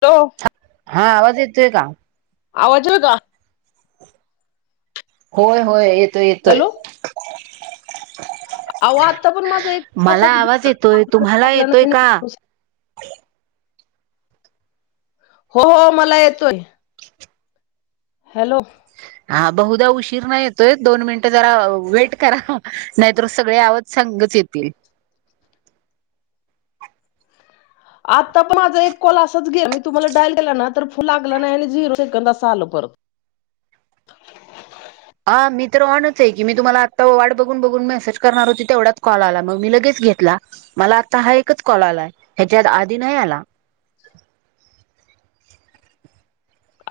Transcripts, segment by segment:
तो हा आवाज येतोय का? आवाज झल का? होय होय येतोय येतोय. आहो आत्ता पण माझा एक मला असाच आवाज येतोय तुम्हाला गेला येतोय का [unintelligible] हो हो मला येतोय. हॅलो हा बहुधा उशीरना येतोय दोन मिनिटं जरा वेट करा नाहीतर सगळे आव संग च येतील. आत्ता पण माझ एक कॉल आसच गेला मी तुम्हाला डायल केला ना तर फु लागला नाय आणि झिरो सेंकंद असं आलो परत हा मी तर ऑनच ये की मी तुम्हाला आत्ता वाट बघून बघून मेसेज करणार होती तेवढाच कॉल आला मग मी लगेच घेतला. मला आता हा एकच कॉल आलाय ह्याच्यात आधी नाही आला.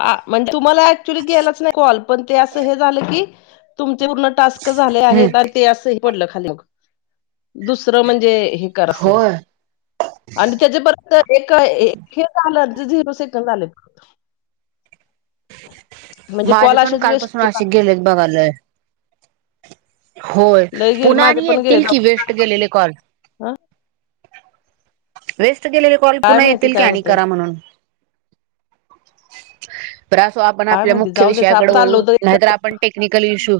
आ मण तुम्हाला ऍक्च्युली गेलाच नाय कॉल पण ते असं हे झालं की तुमचे उलट टास्क झाले हम्म आहेत आण ते असं बोललं खाली दुसरं म्हणजे हे कार असं होय आणि त्याच्यापर्यंत एक हे हे झालं. झिरो सेकंड आलेत. म्हणजे माझे कॉल पण असेच वेस्ट कालपासून असे जातात गेलेत बघा लय. होय लय गेले पुन्हा माझे आणि पण गेले. येतील की वेस्ट गेलेले कॉल वेस्ट गेलेले कॉल काय पुन्हा माहिती येतील की काय आणि होतंय करा म्हणून तर असो आपण काय आपल्या माहिती मुख्य जाऊ द्याच विषयाकड आपलं आलो वळू नायतर होत आपण टेक्निकल इशू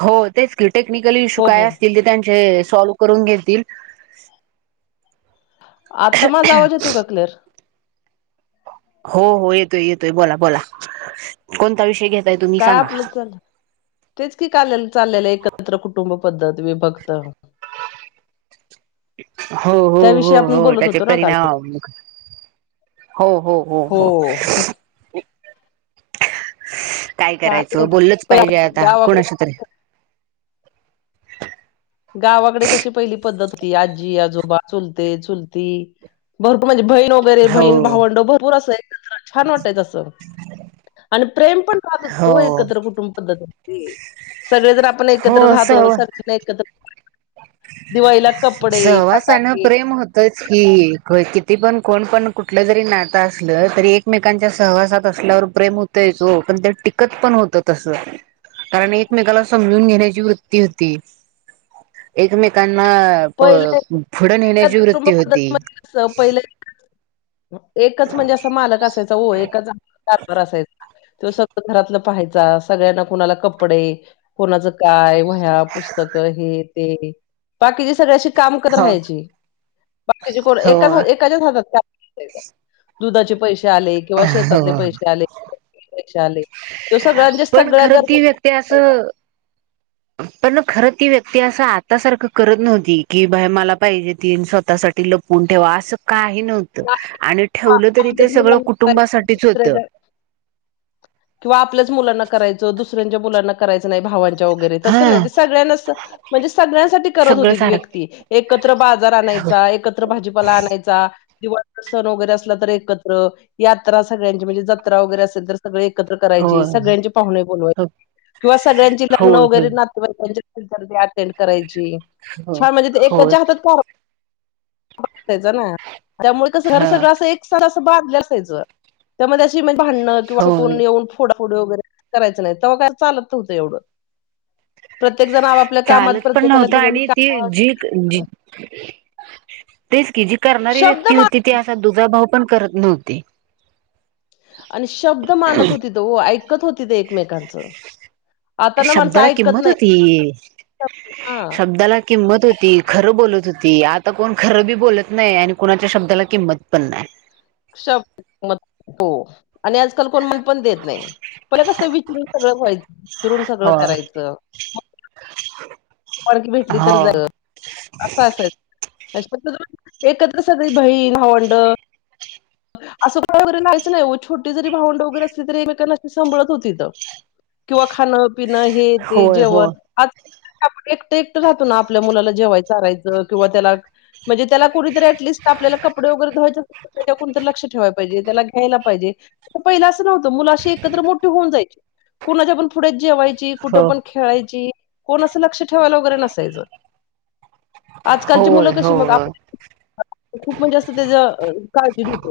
हो तेच ते टेक्निकल इश्यू हो काय हो असतील ते त्यांचे सॉल्व करून घेतील. आत्ता माझ आवज येतोय का क्लिअर हो हो येतोय येतोय बोला बोला कोणता विषय घेत काय आपलं चाललं तेच की काललं चाललेलं एकत्र कुटुंब पद्धत विभक्त हो हो त्याविषयी हो आपण हो बोलत त्याचे होतो ना काल परिणाम हो हो हो हो काय करायचं माहिती. बोललच पाहिजे पहिले आता गावाकडे कोणाशी तरी गावाकडे कशी पहिली पद्धत होती आजी, आजोबा, चुलते, चुलती भरपूर म्हणजे बहीण वगैरे हो बहीण भावंड भरपूर असं एकत्र छान वाटायच असं आणि प्रेम पण राहतं होत हो एकत्र कुटुंब पद्धतीती सगळे जण आपण एकत्र हो राहतो सगळ्यांनं एकत्र दिवाळीला कपडे, सहवासान फटाके प्रेम होत तेच की किती पण कोण पण कुठलं जरी नातं असलं तरी एकमेकांच्या सहवासात असल्यावर प्रेम होतय ओ पण ते टिकत पण होत तस कारण एकमेकाला समजून घेण्याची वृत्ती होती. एकमेकांना प पहिले पुढ नेण्याची वृत्ती होती. स, पहिले एकच म्हणजे असं मालक असायचा वो, एकच रात्रभर असायचा. त्यो स्वतःता सगळं घरातलं पाहायचा, सगळ्यांना कुणाला कपडे कोणाचं काय वह्या, पुस्तक हे, ते बाकीचे सगळे अशी काम करत हो राहायची बाकीचे कोण, हो एका एकाच्या हातात कारभार असायचा, दुधाचे पैसे आले किंवा शेतातले हो, पैसे आले. पैशे आले. तो सगळ्यांच्या पण सगळ्या खरं गरजा ती व्यक्ती भागवायचा. असं पण खरं ती व्यक्ती असं, आता सारखं करत नव्हती. की बाय मला पाहिजे ती, स्वतःसाठी लप वूण ठेवा असं काही नव्हतं, आणि ठेवलं तरी ते आपल्याच सगळं मुलांना करायचा कुटुंबासाठीच दुसऱ्याच्या होतं. किंवा आपल्याच मुलांना करायचं, दुसऱ्यांच्या मुलांना करायचं नाही भावांच्या वगैरे, तसं नाही हा ते सगळ्यांनाच सा म्हणजे सगळ्यांसाठी करत सगळं होती ती सारख व्यक्ती. एकत्र बाजार आणायचा एकत्र भाजीपाला आणायचा. दिवाळीचा सण वगैरे असला तर एकत्र, यात्रा सगळ्यांची म्हणजे जत्रा वगैरे असेल तर सगळे एक एकत्र होय करायची. सगळयांची पाहुणे बोलवायची किंवा सगळ्यांची पाहुणे होय वैगेरे होय नातं बायकाच्या चुलत्याच्या अटेंड करायची. हो छान म्हणजे होय एकाच्या हातात कार ब असायचं ना, त्यामुळे कसं घर ह सगळं असं एक साथ असं बाधल असायचं. त्या मध्ये अशी म भांडणं किंवा अस होय कोण येऊन फोडाफुड वगैरे करायचं नाही, तवा काय चालत नव्हत एवढं. प्रत्येक जण आपआपल्या कामात चालत पण प्रत्येकाला नव्हतं दिलेली आणि ती कामं [unintelligible] तेच की, जी करणारी शब्द व्यक्ती मान होती ती अस दुजाभाव पण करत नव्हती. आणि शब्द मानत होतीत वो. ऐक कत होती ते एकमेकांच, आता ना माणसं शब्दाला ऐकत किंमत नाही. हा [unintelligible] किंमत होती, खरं बोलत होती. आता कोण खरं बी बोलत नाही आणि कोणाच्या शब्दाला किंमत पण नाही. शब्द म, हो. आणि आजकाल कोण किंमत पण देत नाही, तेला कसं विचरून सगळं व्हायचं विचरून सगळं हो करायचं. कारण की भेटली तर जाव हो असं असायच, म्ह फक्त एकत्र अस सगळी बहीण, भावंड असं का वगैरे नाहीचं नाही, छोटी जरी भावंडं वगैरे असली तरी एकेकांनाशी सांबाळत होतीत. किंवा खाणं -पिणं हे ते होय हो जेवण, आज आपण एकट -एकट जातो ना आपल्या मुलाला जेवाय चारायचं किंवा त्याला म्हणजे त्याला कुणीतरी ॲलिस्ट आपल्याला कपडे वगैरे धुवायचे असत्यात. कोणतर लक्ष ठेवाय पाहिजे, त्याला घ्यायला पाहिजे, पहिलं असं नव्हतं मुलं अशी एकत्र मोठी होऊन जायची. कोणाच्यापण फुड्यात जेवायची कुठ हो पण खेळायची, कोण अस लक्ष ठेवायला वगैरे नसायच. आजकालची होय मुलं कशी मग, होय आप खूप म्हणजे असत त्येज काळजी नव्हती.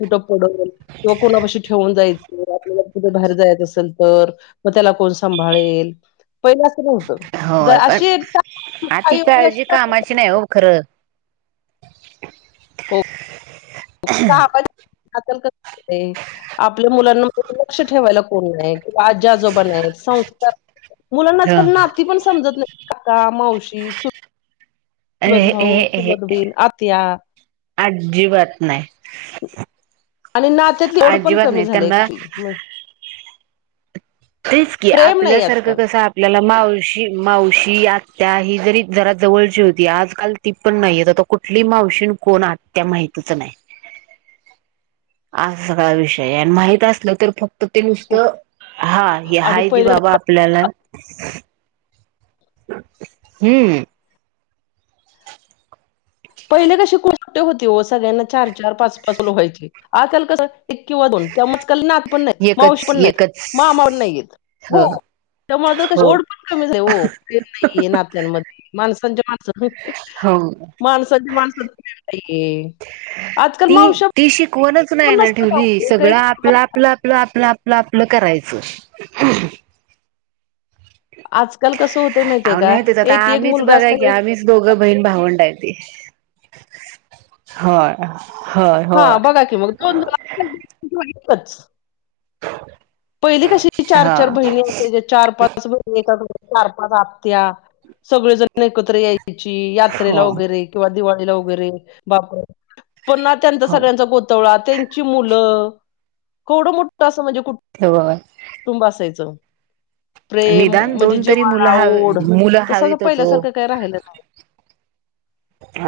कुठं पडल किंवा कोणापशी ठेवून जायच. कुठे बाहेर जायाच असेल तर, मग त्याला कोण सांभाळेल. पहिला असं नव्हतं. जर होय, पण अशी अती आई वगैरे अशी काळजी टाकून कामाची नाही द्यायची. हो. खर. [unintelligible] आपल्या मुलांना लक्ष ठेवायला कोण नाही, किंवा आजी- आजोब नाहीत. संस्कार मुलांना ह आजकाल नाती पण समजत नाही, काका -मावशी, चु ए हे हे ये हे बहीण, आत्या आजीबात नाय. आणि नात्यातली ओड पण कमी झाले त्यांना एचुली. तेच की प्रेम नाही आपल्यासारखं आजकाल कसं आपल्याला मावशी मावशी आत्त्या ही जरी जरा जवळची होती. आजकाल ती पण नायेत कुठली मावशीण कोण आत्या माहितीच नाय. असा सगळा विषय आय आणि माहित असलं तर फक्त ते हो नुसतं हा आणि हायती पहिले बाबा आपल्याला. हम्. पहिले कशी कुठं होते हो सगळ्यांना चार चार पाच पाच व्हायचे आजकाल कस एक किंवा दोन त्यामुळं आजकाल नात पण नाय मावशी एकच पण नाय एकच मामा पण नाहीयेत. हो ह त्यामुळे हो ओड पण कमीच झालिये ओ प्रेम नाईये ना. त्यांन मध्ये माणसांच्या माणसं हो. माणसे आजकाल ती मावश्या ती शिकवणच नाय पण ना नसतात ठेवली अहो एक सगळं एक आपला आपलं आपलं आपलं आपलं आपलं करायचं. आजकाल कसं होत माहित आय अहो का नाही तेच आता एक एक आम्हीच मुलगा बघा की असावा एक आम्हीच दोघं बहीण भावंड हायती हो. हा बघा की मग दोन झाल दोघींचं [inaudible] पहिली कशी चार हा चार बहिणी होत्या चार पाच बहिणी एका घरात चार पाच आत्या. सगळेजण एकत्र यायची यात्रेला हो वगैरे. किंवा दिवाळीला वगैरे बापर पुन्हा त्यांचा हो सगळ्यांचा गो तवळा त्यांची मुलं केवढ मोठ अस म्हणजे कु ठेव का बाय? टुंब असायचं. प्रेम निदान म्हणजे दोन तरी मुलं जीवाळा ओढ हवी मुलं तसं आता हवीतच ओ. पहिल्यासारखं काय राहिलं नाय.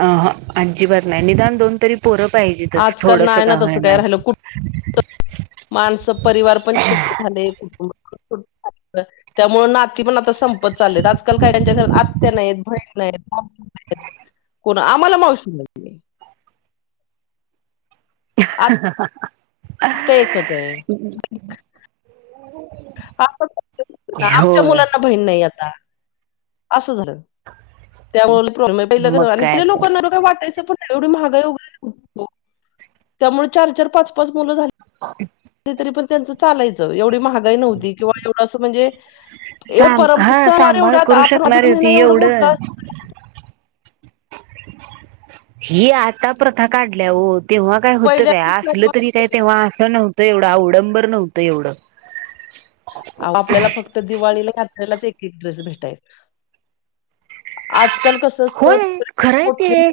अ हा अजिबात नाय निदान दोन तरी पोरं पाहिजेत. आजकाल नाय तसं काय राहिलं कुठ माणसं परिवार पण छोटे झाले कुटुंब पण त्यामुळ नाती पण आता संपत चाललेत आजकाल कायकाय यांच्या घरात आ त्या नायत बहीण नाय भाव नायत कोण आम्हाला मावशी नाय. आता एकच आहे [unintelligible] आमच्या होय मुलांना बहीण नाय आता. असं झालं त्यामुळ प्रॉब्लेम मग काय पहिलं तर. लोकांना अस काय वाटायचं पण एवढी महागाई [inaudible] न्हवती ओ त्यामुळ चार चार पाच पाच मुलं झाली. [inaudible] ती तरी पण त्यांचं चालायचं एवढी महाग गाय न्हवती किंवा एवढ अस म्हणजे परम सम वार एवढे आता नारी होती एवढं. ही आता प्रथा काढल्या ओ तेव्हा काय हुत पहिल्या काय असलं सणवार तरी होते काय ना, तेव्हा असं नव्ह त एवढं आवडंबर नव्हतं एवढं. आपल्याला फक्त दिवाळीला यात्रेलाच एक एक ड्रेस भेटाय. आज काल होय... खरंय ते...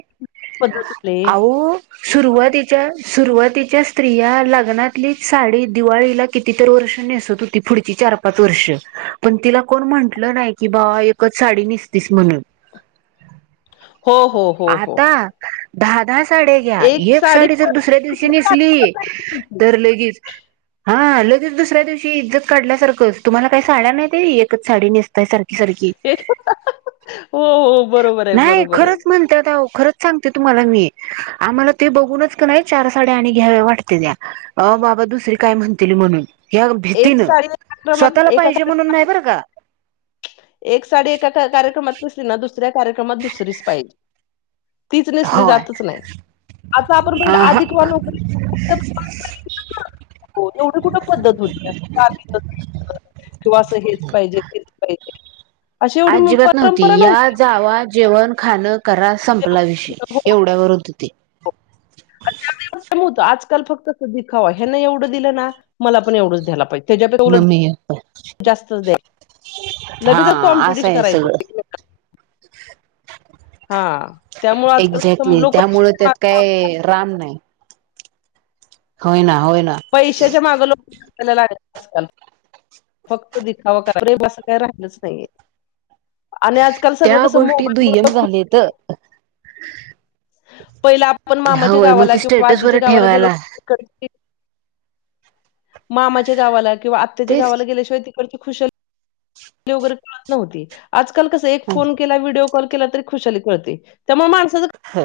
पद्धत आले आवो सुरवातीच्या... सुरुवातीच्या स्त्रिया.. लग्नातलीच साडी... दिवाळीला कितीतर वर्ष नेसत होती... पुढची चार पाच वर्ष पण तिला कोण म्हंटलं नाई की बा... एकच साडी निसतीस म्हणून हो हो हो हो आता... धा.. धा साड्या घ्या... एक साडी जर दुसऱ्या दिवशी नेसली... तर लगीच हा लगेच दुसऱ्या दिवशी... इज्जत काढल्यासारखं... तुम्हाला काय साड्या नाहीत.. एकच साडी नेसताय सारखी सारखी. ए... हंहहं... हो हो. बरोबर आहे, न्हाई... बरोबर आहे. खरंच म्हण त्यात अवो... आता खरंच सांगते तुम्हाला मी... आम्हाला ते बघूनच की नई... चार साड्या आणि घ्याव्या वाटत्याता. अं बाबा... दुसरी काय म्हणतील म्हणून. ह्या एक भीतीनं... साडी एका क्रमात स्वतःला एका पाहिजे म्हणून नाई कार्यक्रमात बरं का एक साडी... एका कार्यक्रमात [unintelligible] ना... दुसऱ्या कार्यक्रमात दुसरीच पाहिजे. तीच नेसली होय जातच नाई... आता आपण अ बघीतलं... आधिक [unintelligible] हो... एवढी कुठं पद्धत होती... [inaudible] किंवा असं.. हेच पाहिजे.. तेच पाहिजे. अशी एवढी मग आजिबात नव्हती... परंपरा या... जावा... जेवण... खाणं करा... संपला विषय... हो. एवढ्यावर होतं ते. कमी होतं... [unintelligible] आजकाल फक्त कसं दिखावा... ह्यानं एवढं दिलं ना... मला पण एवढंच द्यायला पाहिजे. त्याच्याकडे उलट.. मम्मी जास्तच द्यायचं... हा लगेचचं असं कॉम्पिटिशन आहे करायचं. सगळं हा... त्यामुळं.. आजकाल लोक कशी [unintelligible] हे राम नाई. होय ना... होय ना. पैशाच्या मागं लोकं... धावायला लागल्यात... आजकाल. फक्त दिखावा करायचा.... प्रेम असं काय राहिलंच नइये. आणि आजकाल सगळं कसं मोबाईलमुळं [unintelligible] लेतं. पहिलं आपण... मामाच्या होय मग गावाला... ते किंवा स्टेटस वर आजीच्या गावाला गेलं ठेवायला कि कधी... मामाच्या गावाला किंवा आत्त्याच्या गावाला तेच गेल्याशिवाय तिकडची खुशा हाली वगैरे कळतं नव्हती... आज काल कसं... एक फोन केला... व्हिडिओ कॉल केला तरी खुशाली कळती. त्यामुळे माणसाचं हो.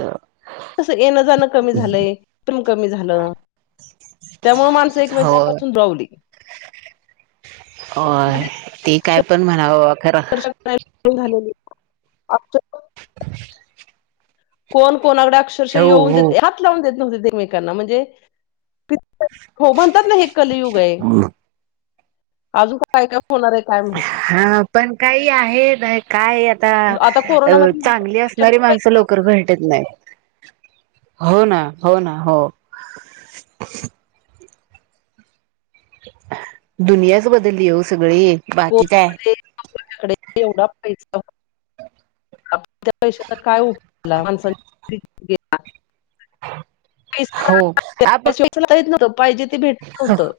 तसं... येणं जाणं कमी झालंय... प्रेम कमी झालं. त्यामुळे... माणसं होय एकमेकांपासून दुरावली. होय. ते काय अक्षरशः पण म्हणा बाबा... खरं [unintelligible] [inaudible] कोण कोणाकडे अक्षरशः हो येऊन देत... हो हात लावून देत नव्हते... एकमेकांना... म्हणजे हो... म्हणतात ना... हे कलयुग ए. अजून पण काय काय होणार ए... काय माहित? हा पण... काई आहे... काय आता... आता अं... कोरोनामध्ये चांगली अस -नारी माणसं... लवकर भेटत नाहीत. हो ना... हो ना... हो. दुनियाच बदललीय ओ सगळी! बाकी काय [unintelligible] [unintelligible] हो पैसा आपण [unintelligible] पाहिजे ते भेटत नव्हतं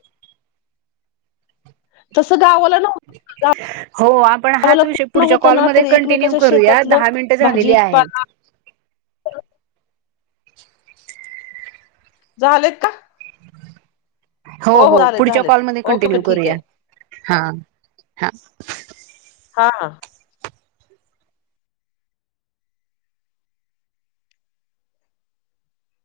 तसं गावाला नव्ह [inaudible] हो आपण हाच विषय कोण पुढच्या होतं ना कॉलमध्ये तर कंटिन्यू एकमेकाच्या करूया शेतातलं दहा मिनिटं झालेली भाजी आहेत. [inaudible] झालेत का? हो हो झालेत पुढच्या झालेत कॉलमध्ये ओके ओके कंटिन्यू ठीक करूया आहे हा हा. हा हा!